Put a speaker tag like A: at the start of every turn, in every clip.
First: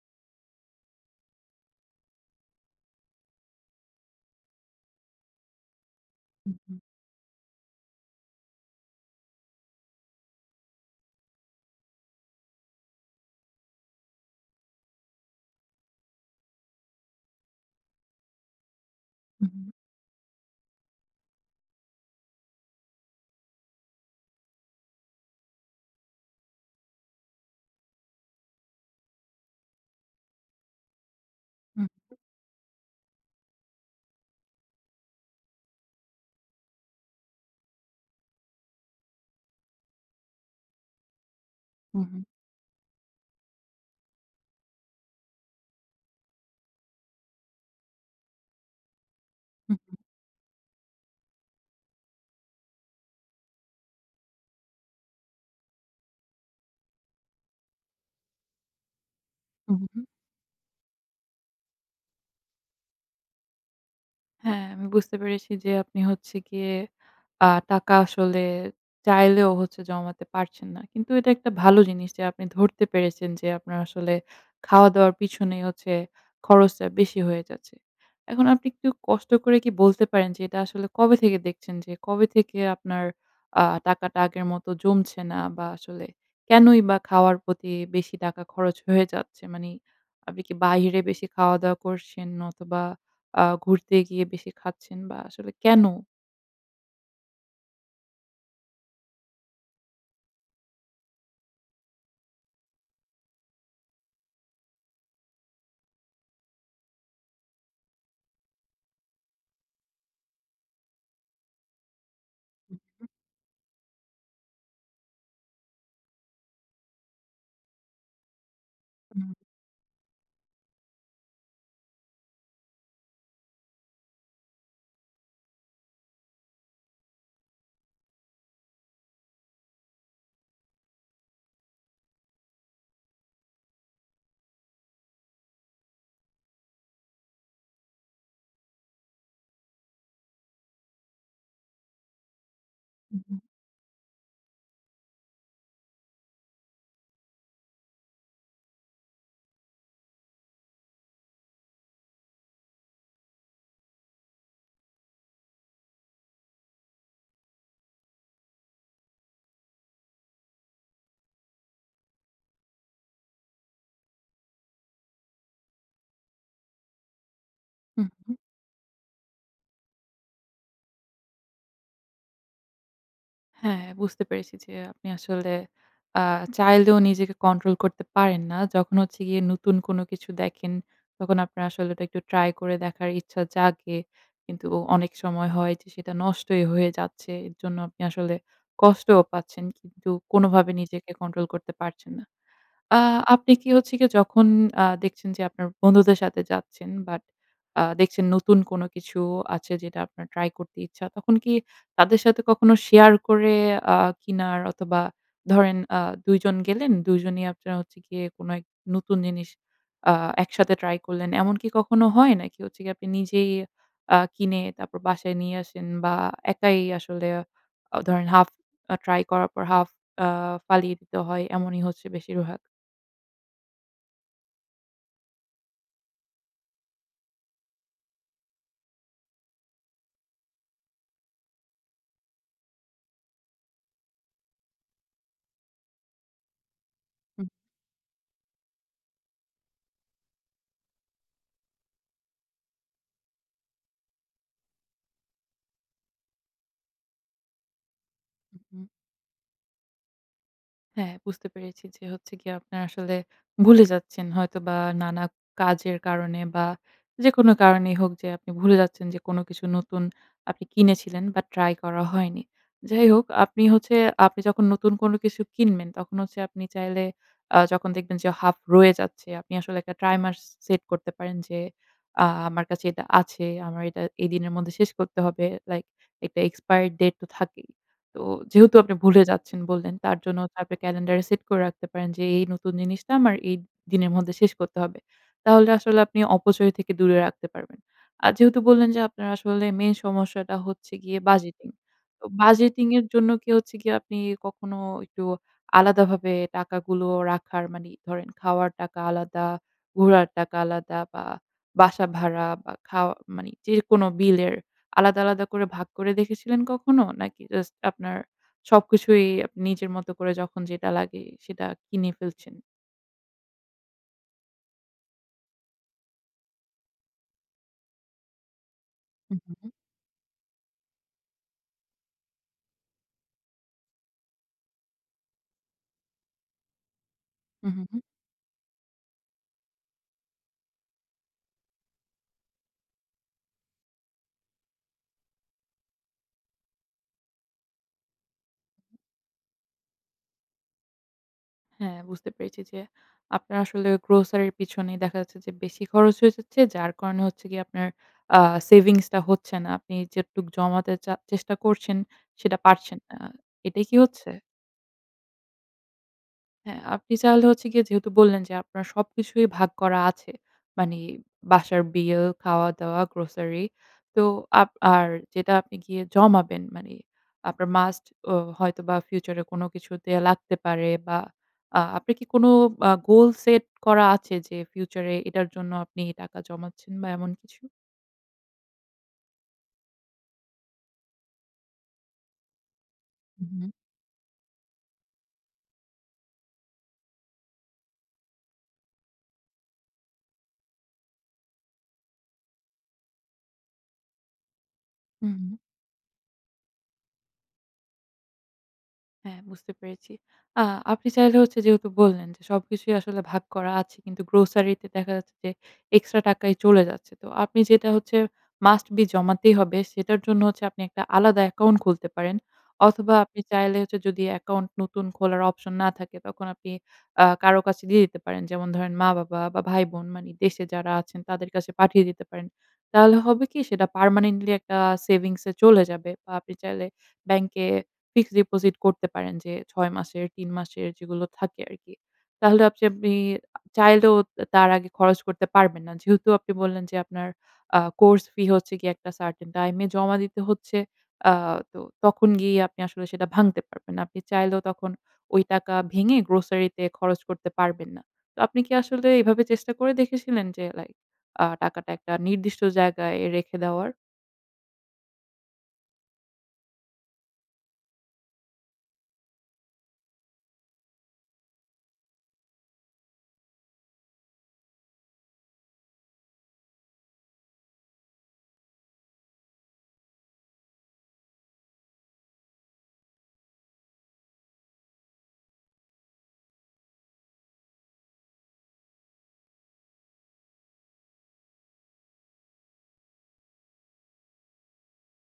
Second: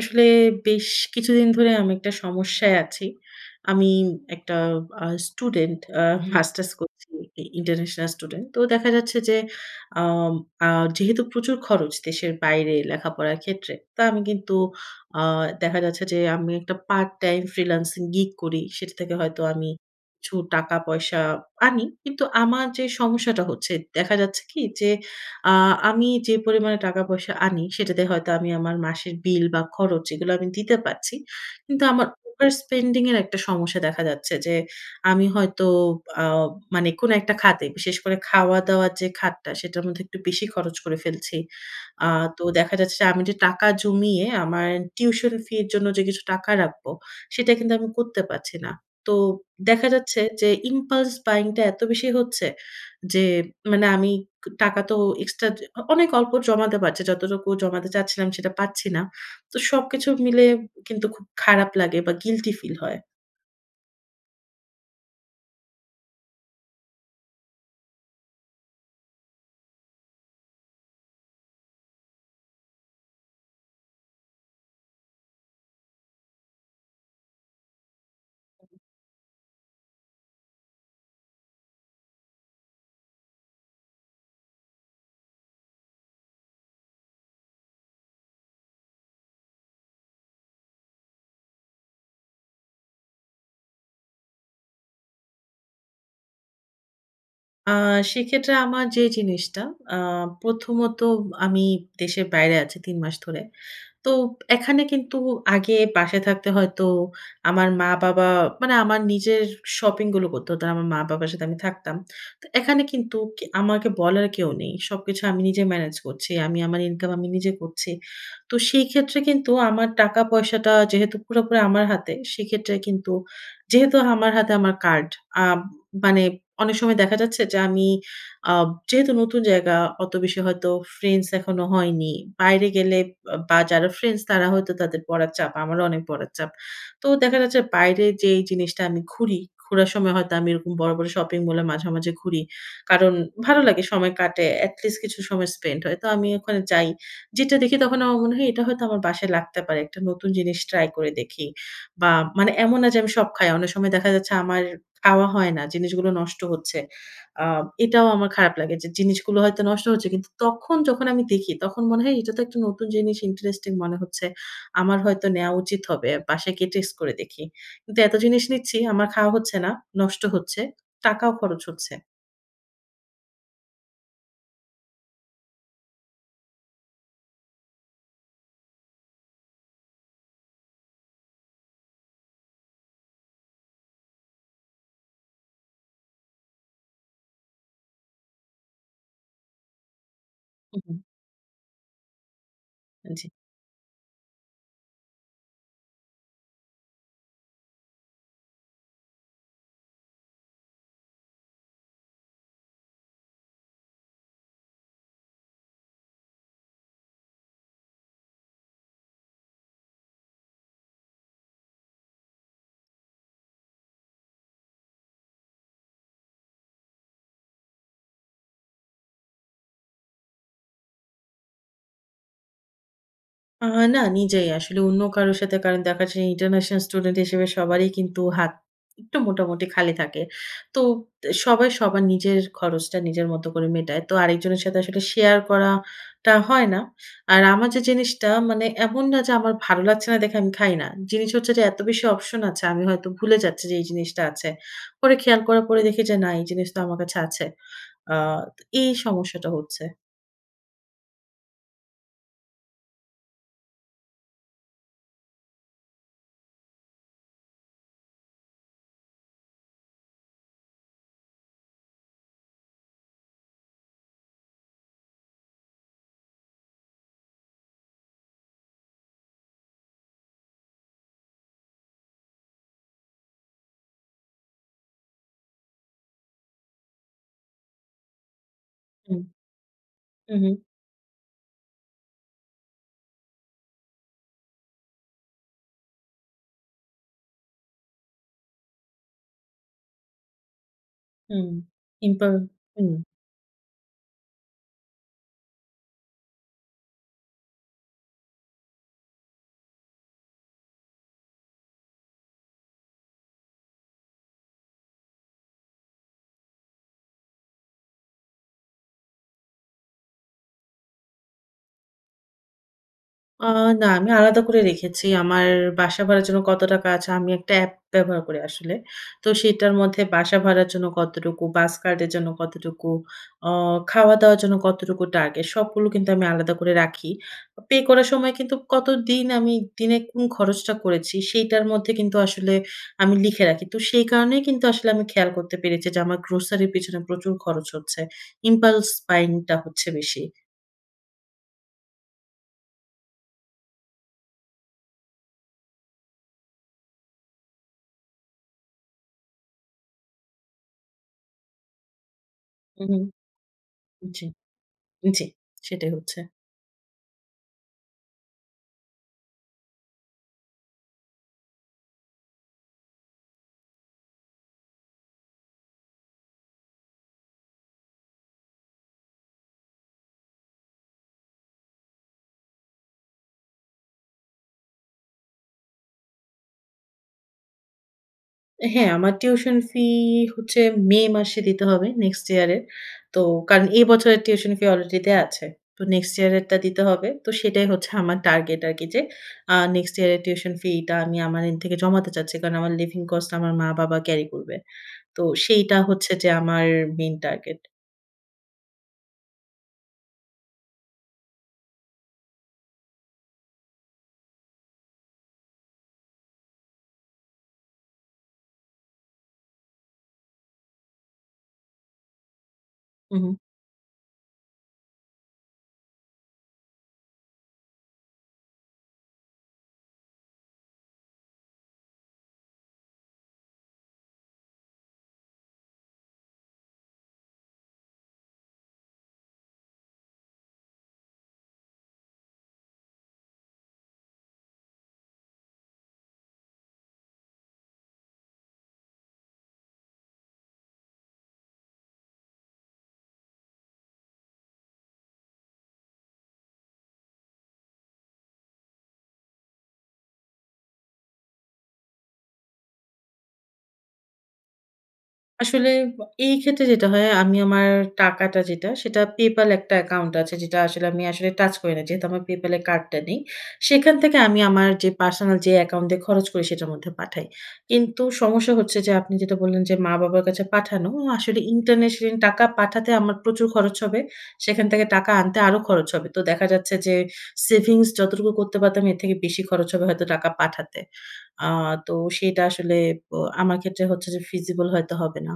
A: আসলে বেশ কিছুদিন ধরে আমি একটা সমস্যায় আছি। আমি একটা আ স্টুডেন্ট। আ
B: হু,
A: মাস্টার্স
B: হুম।
A: করছি ই ইন্টারন্যাশনাল স্টুডেন্ট। তো দেখা যাচ্ছে, আম আ যেহেতু প্রচুর খরচ দেশের বাইরে লেখাপড়ার ক্ষেত্রে, তো আমি কিন্তু আ দেখা যাচ্ছে যে, আমি একটা পার্ট টাইম ফ্রিল্যান্সিং গিগ করি। সেটা থেকে হয়তো
B: হু, হম।
A: আমি কিছু টাকা-পয়সা আনি। কিন্তু আমার যে, সমস্যাটা হচ্ছে, দেখা যাচ্ছে কি? যে, আ আমি যে, পরিমাণে টাকা-পয়সা আনি, সেটাতে হয়তো আমি আমার মাসের বিল বা খরচ, এগুলো আমি দিতে পারছি। কিন্তু
B: হুম।
A: আমার ওভার স্পেন্ডিং এর একটা সমস্যা; দেখা যাচ্ছে যে, আমি হয়তো আ মানে কোন একটা খাতে, বিশেষ করে খাওয়া-দাওয়া যে, খাতটা, সেটার মধ্যে একটু বেশি খরচ করে ফেলছি।
B: হু,
A: আ
B: হুম।
A: তো দেখা যাচ্ছে যে, আমি যে, টাকা জমিয়ে আমার টিউশন ফি এর জন্য যে, কিছু টাকা রাখবো, সেটা কিন্তু আমি করতে পারছি না। তো
B: হুম,
A: দেখা
B: হুম।
A: যাচ্ছে যে, ইমপালস বায়িং টা এত বেশি হচ্ছে যে, মানে আমি ক টাকা তো এক্সট্রা যে অ অনেক অল্প জমাতে পারছি। যতটুকু জমাতে চাচ্ছিলাম, সেটা পারচ্ছি না। তো
B: হু, হু, হুম।
A: সবকিছু মিলে কিন্তু খুব খারাপ লাগে বা গিল্টি ফিল হয়।
B: হ্যাঁ, আমি বুঝতে পেরেছি যে, আপনি হচ্ছে গিয়ে, আ টাকা আসলে চাইলেও হচ্ছে জমাতে পারছেন না। কিন্তু এটা একটা ভালো জিনিস যে, আপনি ধরতে পেরেছেন যে, আপনার আসলে খাওয়া-দাওয়ার পিছনে হচ্ছে খরচটা বেশি হয়ে যাচ্ছে। এখন আপনি একটু কষ্ট করে কি বলতে পারেন যে, এটা আসলে কবে থেকে দেখছেন? যে, কবে থেকে আপনার আ টাকাটা আগের মত জমছে না বা, আসলে কেনই বা খাওয়ার প্রতি বেশি টাকা খরচ হয়ে যাচ্ছে? মানি, আপনি কি বাহিরে বেশি খাওয়া-দাওয়া করছেন অথবা, আ ঘুরতে গিয়ে বেশি খাচ্ছেন বা, আসলে কেন?
A: আ সেক্ষেত্রে আমার যে, জিনিসটা আ প্রথমত আমি দেশের বাইরে আছি ৩ মাস ধরে। তো এখানে কিন্তু আগে বাসায় থাকতে হয়তো আমার মা-বাবা মানে আমার নিজের শপিংগুলো করতে হতো না। আমার মা-বাবার সাথে আমি থাকতাম। তো
B: হু,
A: এখানে
B: হুম।
A: কিন্তু আমাকে বলার কেউ নেই। সবকিছু আমি নিজে ম্যানেজ করছি। আমি আমার ইনকাম আমি নিজে করছি। তো সেইক্ষেত্রে
B: হুম।
A: কিন্তু আমার টাকা পয়সাটা যেহেতু পুরোপুরি আমার হাতে, সেক্ষেত্রে কিন্তু যেহেতু আমার হাতে আমার কার্ড। আম মানে অনেক সময় দেখা যাচ্ছে যে, আমি, আব যেহেতু নতুন জায়গা। অত বেশি হয়তো ফ্রেন্ডস এখনো হয়নি। বাইরে গেলে বা বা, যারা ফ্রেন্ডস, তারা হয়তো তাদের পড়ার চাপ। আমারও অনেক পড়ার চাপ। তো দেখা যাচ্ছে বাইরে যেই জিনিসটা আমি ঘুরি, ঘুরার সময় হয়তো আমি এরকম বড়, বড় শপিং মলে মাঝে, মাঝে ঘুরি। কারণ
B: হুম, হুম।
A: ভালো লাগে সময় কাটে। এটলিস্ট কিছু সময় স্পেন্ড হয়। তো আমি ওখানে যাই। যেটা দেখি তখন আমার মনে হয় এটা হয়তো আমার বাসায় লাগতে পারে। একটা নতুন জিনিস ট্রাই করে দেখি। বা, মানে এমন না যে, আমি সব খাই। অনেক সময় দেখা যাচ্ছে আমার খাওয়া হয় না। জিনিসগুলো নষ্ট হচ্ছে। আ এটাও আমার খারাপ লাগে যে, জিনিসগুলো হয়তো নষ্ট হচ্ছে। কিন্তু তখন যখন আমি দেখি, তখন মনে হয় এটা তো একটা নতুন জিনিস, ইন্টারেস্টিং মনে হচ্ছে। আমার হয়তো নেয়া উচিত হবে। বাসায় গিয়ে টেস্ট করে দেখি। কিন্তু
B: হুম,
A: এত
B: হুম।
A: জিনিস নিচ্ছি, আমার খাওয়া হচ্ছে না, নষ্ট হচ্ছে, টাকাও খরচ হচ্ছে।
B: হ্যাঁ, বুঝতে পেরেছি। যে, আপনি আসলে আ চাইলেও নিজেকে কন্ট্রোল করতে পারেন না। যখন হচ্ছে গিয়ে নতুন কোন কিছু দেখেন তখন আপনার আসলে ওটা একটু ট্রাই করে দেখার ইচ্ছা জাগে কিন্তু অনেক সময় হয় যে, সেটা নষ্টই হয়ে যাচ্ছে। এর জন্য আপনি আসলে কষ্টও পাচ্ছেন। কিন্তু কোনভাবে
A: হু, হুম।
B: নিজেকে কন্ট্রোল করতে পারছেন না। আ
A: জি।
B: আপনি কি হচ্ছে গিয়ে যখন আ দেখছেন যে, আপনার বন্ধুদের সাথে যাচ্ছেন বাট আ দেখছেন নতুন কোন কিছু আছে যেটা আপনার ট্রাই করতে ইচ্ছা, তখন কি তাদের সাথে কখনো শেয়ার করে আ কিনার অথবা ধরেন আ ২ জন গেলেন ২ জনই আপনার হচ্ছে গিয়ে কোন এক নতুন জিনিস আ একসাথে ট্রাই করলেন, এমনকি কখনো হয়? নাকি হচ্ছে গিয়ে আপনি নিজেই আ কিনে তারপর বাসায় নিয়ে আসেন বা একাই আসলে আ ধরেন হাফ আ ট্রাই করার পর হাফ আ ফালিয়ে দিতে হয়? এমনই হচ্ছে বেশির ভাগ?
A: আ না, নিজেই আসলে। অন্য কারো সাথে কারণ দেখা যায়, ইন্টারন্যাশনাল স্টুডেন্ট হিসেবে সবারই কিন্তু হাত একটু মোটামুটি খালি থাকে। তো তে সবাই সবার নিজের খরচটা নিজের মত করে মেটায়। তো আরেকজনের সাথে আসলে শেয়ার করাটা হয় না। আর
B: হুম।
A: আমার যে, জিনিসটা মানে এমন না যে, আমার ভালো লাগছে না দেখে আমি খাই না। জিনিস হচ্ছে যে, এত বেশি অপশন আছে, আমি হয়তো ভুলে যাচ্ছি যে, এই জিনিসটা আছে। পরে খেয়াল করার পরে দেখি যে, না এই জিনিস তো আমার কাছে আছে। আ
B: হু,
A: তো
B: হুম।
A: এই সমস্যাটা হচ্ছে।
B: হ্যাঁ। বুঝতে পেরেছি যে, হচ্ছে গিয়ে, আপনারা আসলে ভুলে যাচ্ছেন হয়তোবা, নানা কাজের কারণে বা যেকোনো কারণেই হোক যে, আপনি ভুলে যাচ্ছেন যে, কোন কিছু নতুন আপনি কিনেছিলেন বা ট্রাই করা হয়নি। যাই হোক, আপনি হচ্ছে আপনি যখন নতুন কোন কিছু কিনবেন, তখন হচ্ছে আপনি চাইলে অ্যা যখন দেখবেন যে, হাফ রয়ে যাচ্ছে, আপনি আসলে একটা ট্রাইমার্স সে সেট করতে পারেন যে, অ্যা "আমার কাছে এটা আছে। আমার এটা এই দিনের মধ্যে শেষ করতে হবে।" লাইক একটা এক্সপায়রি ডেট তো থাকেই। তো যেহেতু আপনি
A: হুম।
B: ভুলে যাচ্ছেন বললেন, তার
A: হু,
B: জন্য
A: হুম।
B: তারপরে ক্যালেন্ডার সেট করে রাখতে পারেন যে, "এ, এই নতুন জিনিসটা, আমার এই দিনের মধ্যে শেষ করতে হবে।" তাহলে আসলে আপনি অপচয় থেকে দূরে রাখতে পারবেন। আর যেহেতু বললেন যে, আপনার আসলে মেইন সমস্যাটা হচ্ছে গিয়ে
A: হুম।
B: বাজেটিং।
A: কিন্তু
B: তো বাজেটিং
A: হুম।
B: এর জন্য কি, হচ্ছে কি? আপনি কখনো একটু আলাদাভাবে টাকাগুলো রাখার, মানে ধরেন খাওয়ার টাকা আলাদা, ঘোরার টাকা আলাদা বা বাসা ভাড়া বা খাওয়া, মানি যেকোন বিলের আলাদা, আলাদা করে ভাগ করে দেখেছিলেন কখনো? নাকি জাস্ট আপনার সবকিছুই আপ নিজের মত করে যখন যেটা লাগে, সেটা কিনে ফেলছেন?
A: আ না, আমি আলাদা করে রেখেছি। আমার বাসা ভাড়ার জন্য কত টাকা আছে আমি একটা অ্যাপ ব্যবহার করি আসলে। তো
B: হু, হু, হু।
A: সেটার মধ্যে বাসা ভাড়ার জন্য কতটুকু, বাস কার্ডের জন্য কতটুকু, আ খাওয়া-দাওয়ার জন্য কতটুকু টার্গেট, সবগুলো কিন্তু আমি আলাদা করে রাখি। অ
B: হু,
A: পে
B: হু, হু।
A: করার সময় কিন্তু কতদিন আমি দিনে কোন খরচটা করেছি, সেইটার মধ্যে কিন্তু আসলে আমি লিখে রাখি। তো সেই কারণেই কিন্তু আসলে আমি খেয়াল করতে পেরেছি যে আমার grocery র পেছনে প্রচুর খরচ হচ্ছে। Impulse buying টা হচ্ছে বেশি।
B: হ্যাঁ, বুঝতে পেরেছি যে আপনার আসলে grocery র পিছনেই দেখা যাচ্ছে যে বেশি খরচ হয়ে যাচ্ছে। যার কারণে হচ্ছে গিয়ে আপনার আ সেভিংসটা হচ্ছে না। আপনি যেটুকু জমাতে চা চেষ্টা করছেন, সেটা
A: হুম,
B: পারছেন
A: হুম।
B: না। আ এটাই কি
A: জি।
B: হচ্ছে?
A: জি, সেটাই হচ্ছে।
B: হ্যাঁ, আপনি তাহলে হচ্ছে গিয়ে যেহেতু বললেন যে আপনার সবকিছুই ভাগ করা আছে। মানে বাসার বিল, খাওয়া-দাওয়া, grocery, তো আপ আর যেটা আপনি গিয়ে জমাবেন, মানে আপনার মাস্ট ও হয়তোবা ফিউচারে কোন কিছুতে লাগতে পারে। বা, আ আপনার কি কোন আ গোল সেট করা আছে, যে ফিউচারে এটার জন্য আপনি টাকা জমাচ্ছেন বা, এমন কিছু?
A: এ হ্যাঁ, আমার টিউশন ফি হচ্ছে মে মাসে দিতে হবে, next year এর। তো কারণ
B: উহুম।
A: এ বছরের টিউশন ফি অলরেডি দেয়া আছে। তো next year এরটা দিতে হবে। তো সেটাই হচ্ছে আমার টার্গেট আরকি যে, আ next year এর টিউশন ফিটা আমি আমার end থেকে জমাতে চাচ্ছি। কারণ আমার living cost আমার মা-বাবা carry করবে। তো
B: হুম।
A: সেইটা হচ্ছে যে, আমার মেইন টার্গেট।
B: হ্যাঁ, বুঝতে পেরেছি। আ আপনি চাইলে হচ্ছে যেহেতু বললেন যে, সবকিছুই আসলে ভাগ করা আছে। কিন্তু গ্রোসারিতে দেখা যাচ্ছে যে, এক্সট্রা টাকাই চলে যাচ্ছে। তো আপনি যেটা হচ্ছে must be জমাতেই হবে, সেটার জন্য হচ্ছে আপনি একটা আলাদা অ্যাকাউন্ট খুলতে পারেন। অথবা,
A: হু, হুম।
B: আপনি চাইলে হচ্ছে যদি অ্যাকাউন্ট নতুন খোলার অপশন না থাকে, তখন আপনি আ কারো কাছে দিয়ে দিতে পারেন। যেমন ধরেন, মা-বাবা, বা ভাই-বোন, মানে দেশে যারা আছেন তাদের কাছে পাঠিয়ে দিতে পারেন। তাহলে হবে কি? সেটা permanently একটা সেভিংসয়ে চলে যাবে বা, আপনি চাইলে ব্যাংকে ফিক্সড ডিপোজিট করতে পারেন যে, ৬ মাসের, ৩ মাসের যেগুলো থাকে আরকি। তাহলে আবযে আপনি চাইলেও তা তার আগে খরচ করতে পারবেন না। যেহেতু আপনি বললেন যে, আপনার আ কোর্স ফি হচ্ছে গিয়ে একটা certain time এ জমা দিতে হচ্ছে। আ তো তখন গিয়ে আপনি আসলে সেটা ভাঙতে পারবেন না। আপনি চাইলেও তখন ওই টাকা ভেঙে গ্রোসারিতে খরচ করতে পারবেন না। তো আপনি কি আসলে এভাবে চেষ্টা করে দেখেছিলেন যে, লাইক আ টাকাটা একটা নির্দিষ্ট জায়গায় রেখে দেওয়ার?
A: আসলে বা এইক্ষেত্রে যেটা হয়, আমি আমার টাকাটা যেটা, সেটা PayPal একটা অ্যাকাউন্ট আছে, যেটা আসলে আমি আসলে টাচ করি না। যেহেতু আমার PayPal এ কার্ডটা নেই। সেখান থেকে আমি আমার যে, পার্সোনাল যে, অ্যাকাউন্টে খরচ করি, সেটার মধ্যে পাঠাই। কিন্তু সমস্যা হচ্ছে যে, আপনি যেটা বললেন যে, মা-বাবার কাছে পাঠানো। আ আসলে ইন্টারন্যাশনাল টাকা পাঠাতে আমার প্রচুর খরচ হবে। সেখান থেকে টাকা আনতে আরো খরচ হবে। তো দেখা যাচ্ছে যে, সেভিংস যতটুকু করতে পারতাম, এর থেকে বেশি খরচ হবে হয়তো টাকা পাঠাতে। আ তো সেটা আসলে ব আমার ক্ষেত্রে হচ্ছে যে, feasible ফিজিবল হয়তো হবে না।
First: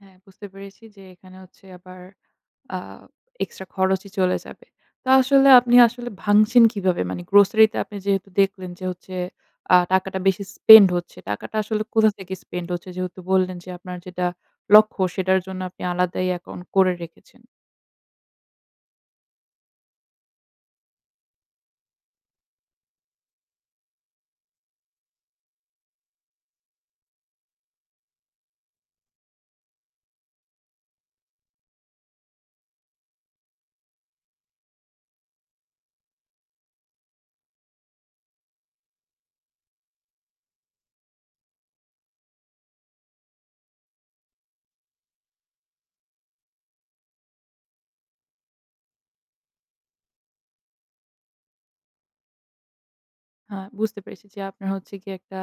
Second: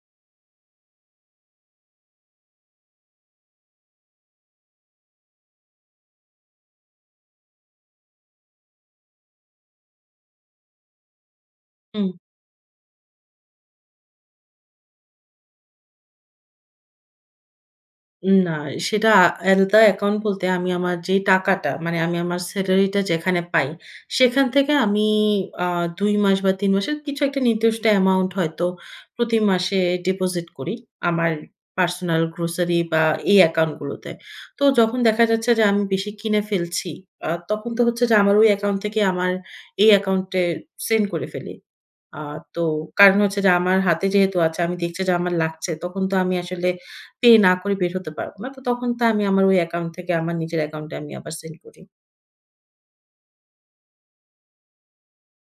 B: হ্যাঁ, বুঝতে পেরেছি যে, এখানে হচ্ছে আবার আ এক্সট্রা খরচই চলে যাবে। তো আসলে আপনি আসলে ভাঙছেন কিভাবে? মানে grocery তে আপনি যেহেতু দেখলেন যে, হচ্ছে আ টাকাটা বেশি spend হচ্ছে। টাকাটা আসলে
A: হুম।
B: কোথা থেকে spend হচ্ছে? যেহেতু বললেন যে, আপনার যেটা লক্ষ্য, সেটার জন্য আপনি আলাদাই অ্যাকাউন্ট করে রেখেছেন।
A: উ না, সেটা আলাদা অ্যাকাউন্ট বলতে আমি আমার যে, টাকাটা, মানে আমি আমার স্যালারিটা যেখানে পাই, সেখান থেকে আমি আ ২ মাস বা, ৩ মাসের কিছু একটা নির্দিষ্ট অ্যামাউন্ট হয়তো প্রতি মাসে ডিপোজিট করি আমার personal grocery বা, এই অ্যাকাউন্টগুলোতে। তো যখন দেখা যাচ্ছে যে, আমি বেশি কিনে ফেলছি, আ তখন তো হচ্ছে যে, আমার ওই অ্যাকাউন্ট থেকে আমার এই অ্যাকাউন্টে সেন্ড করে ফেলি। আ তো কারণ হচ্ছে যে, আমার হাতে যেহেতু আছে, আমি দেখছি যে, আমার লাগছে। তখন তো আমি আসলে পে না করে বের হতে পারবো না। তো তখন তো আমি আমার ওই অ্যাকাউন্ট থেকে আমার নিজের অ্যাকাউন্টে আমি আবার সেন্ড করি।
B: হ্যাঁ, বুঝতে পেরেছি যে আপনার হচ্ছে গিয়ে একটা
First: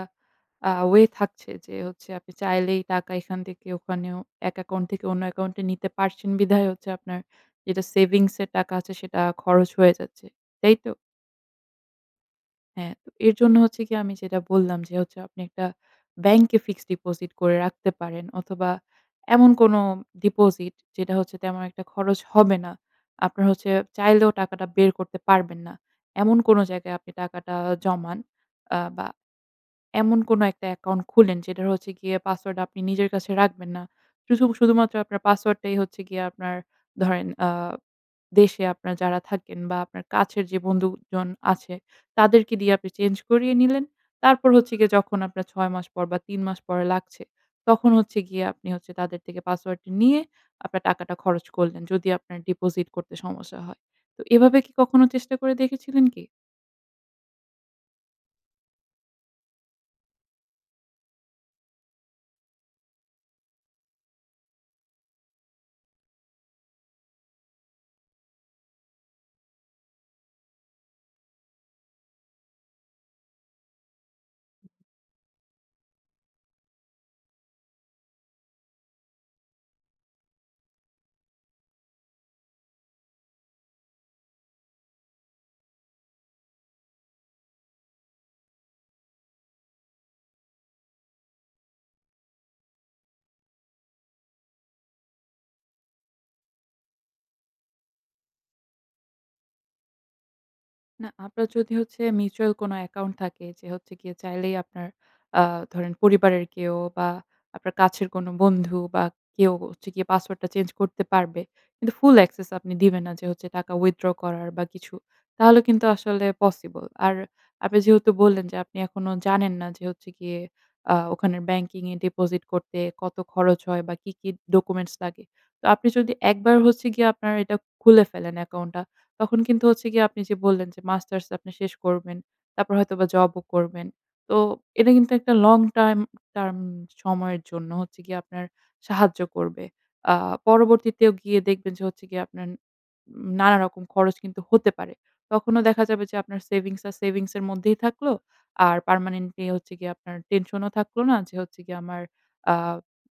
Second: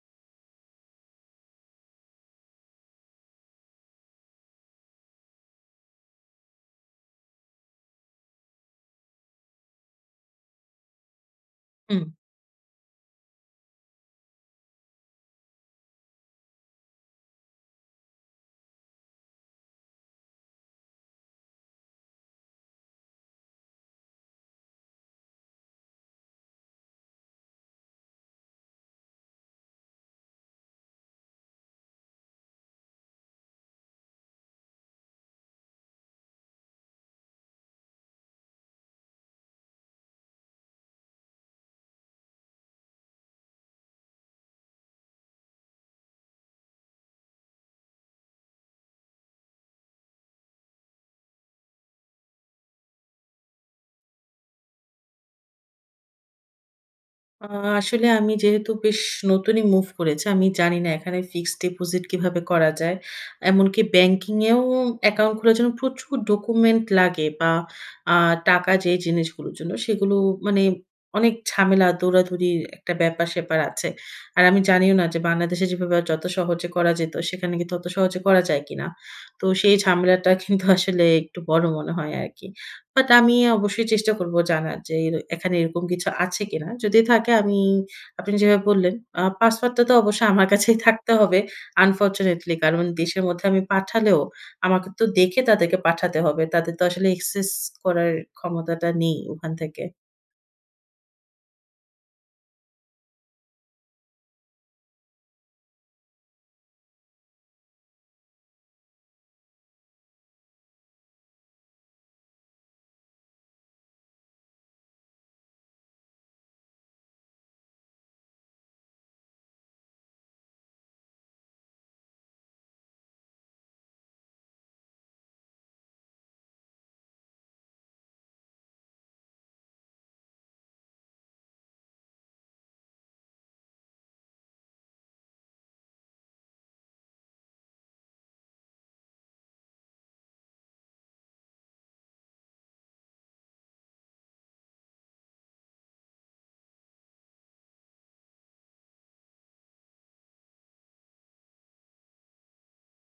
B: আ ওয়ে থাকছে যে হচ্ছে যে আপনি চাইলেই টাকা এখান থেকে ওখানেও এক অ্যাকাউন্ট থেকে অন্য অ্যাকাউন্টে নিতে পারছেন বিধায়, হচ্ছে আপনার যেটা সেভিংসের টাকা আছে, সেটা খরচ হয়ে যাচ্ছে। তাই তো?
A: হুম।
B: হ্যাঁ, তো এর জন্য হচ্ছে কি? আমি যেটা বললাম, যে হচ্ছে আপনি একটা ব্যাংকে ফিক্সড ডিপোজিট করে রাখতে পারেন অথবা, এমন কোন ডিপোজিট, যেটা হচ্ছে তেমন একটা খরচ হবে না। আপনার হচ্ছে চাইলেও টাকাটা বের করতে পারবেন না। এমন কোন জায়গায় আপনি টাকাটা জমান, আ বা, এমন কোনো একটা অ্যাকাউন্ট খুলেন, যেটার হচ্ছে গিয়ে পাসওয়ার্ড আপনি নিজের কাছে রাখবেন না। উসু শুধুমাত্র আপনার পাসওয়ার্ডটাই হচ্ছে গিয়ে আপনার ধরেন আ দেশে আপনার যারা থাকেন বা, আপনার কাছের যে বন্ধুজন আছে তাদেরকে দিয়ে আপনি চেঞ্জ করিয়ে নিলেন। তারপর হচ্ছে গিয়ে যখন আপনার ৬ মাস পর বা, ৩ মাস পরে লাগছে, তখন হচ্ছে গিয়ে আপনি হচ্ছে তাদের থেকে পাসওয়ার্ডটা নিয়ে আপনার টাকাটা খরচ করলেন। যদি আপনার ডিপোজিট করতে সমস্যা হয়। তো এভাবে কি কখনো চেষ্টা করে দেখেছিলেন কি?
A: আ আসলে আমি যেহেতু বেশ নতুনই মুভ করেছি, আমি জানি না এখানে ফিক্সড ডিপোজিট কিভাবে করা যায়। এমনকি ব্যাংকিংয়েও অ্যাকাউন্ট খোলার জন্য প্রচুর ডকুমেন্ট লাগে বা, আ টাকা যে জিনিসগুলোর জন্য, সেগুলো মানে অনেক ঝামেলা, দৌড়াদৌড়ির একটা ব্যাপার-স্যাপার আছে। আর আমি
B: হু।
A: জানিও না যে বাংলাদেশে যেভাবে যত সহজে করা যেত, সেখানে কিন্তু ওত সহজে করা যায় কিনা? তো সেই ঝামেলাটা কিন্তু আসলে একটু বড় মনে হয় আরকি। বাট আমি অবশ্যই চেষ্টা করবো জানার য্‌ এই এখানে এরকম কিছু আছে কিনা? যদি থাকে আমি, আপনি যেভাবে বললেন, আ পাসওয়ার্ডটা তো অবশ্যই আমার কাছেই থাকতে হবে, unfortunately। কারণ দেশের মধ্যে আমি পাঠালেও আমাকে তো দেখে তাদেরকে পাঠাতে হবে। তাদের তো আসলে access করার ক্ষমতাটা নেই ওখান থেকে।
B: না, আপনার যদি হচ্ছে mutual মিউচুয়াল কোন অ্যাকাউন্ট থাকে, যে হচ্ছে গিয়ে চাইলেই আপনার আ ধরেন পরিবারের কেউ বা আপনার কাছের কোন বন্ধু বা কেউ হচ্ছে গিয়ে পাসওয়ার্ডটা চেঞ্জ করতে পারবে। কিন্তু full access আপনি দিবেন না যে হচ্ছে টাকা withdraw করার বা, কিছু। তাহলে কিন্তু আসলে পসিবল। আর আপনি যেহেতু বললেন যে আপনি এখনো জানেন না যে, হচ্ছে গিয়ে আ ওখানের ব্যাংকিং এর ডিপোজিট করতে কত খরচ হয়? বা, কি, কি ডকুমেন্টস লাগে? তো আপনি যদি একবার হচ্ছে গিয়ে আপনার এটা খুলে ফেলেন অ্যাকাউন্টটা, তখন কিন্তু হচ্ছে গিয়ে আপনি যে বললেন, যে মাস্টার্স আপনি শেষ করবেন। তারপর হয়তোবা জবও করবেন। তো এটা কিন্তু একটা long time term সময়ের জন্য হচ্ছে গিয়ে আপনার সাহায্য করবে। আ পরবর্তীতেও গিয়ে দেখবেন যে হচ্ছে গিয়ে আপনার উম নানা রকম খরচ কিন্তু হতে পারে। তখনও দেখা যাবে যে আপনার সেভিংস আর সেভিংসের মধ্যেই থাকলো, আর পার্মানেন্টলি হচ্ছে গিয়ে আপনার টেনশনও থাকলো না, যে হচ্ছে গিয়ে আমার আ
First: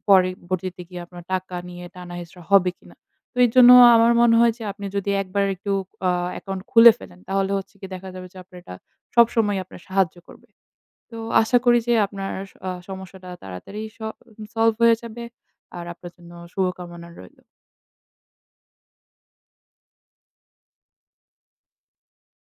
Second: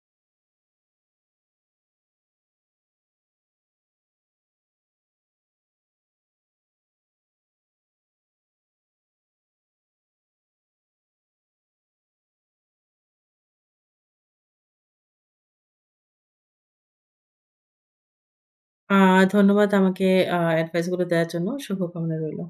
B: পরে ভর্তিতে গিয়ে আপনার টাকা নিয়ে টানা হেচড়া হবে কিনা? তো এজন্য আমার মনে হয় যে, আপনি যদি একবার একটু আ অ্যাকাউন্ট খুলে ফেলেন, তাহলে হচ্ছে গিয়ে দেখা যাবে যে আপনার এটা সবসময়ই আপনার সাহায্য করবে। তো আশা করি যে আপনার আস সমস্যাটা তাড়াতাড়ি স সল্ভ হয়ে যাবে। আর আপনার জন্য শুভকামনা রইলো।
A: আ ধন্যবাদ আমাকে আ এডভাইসগুলো দেওয়ার জন্য। শুভকামনা রইলো।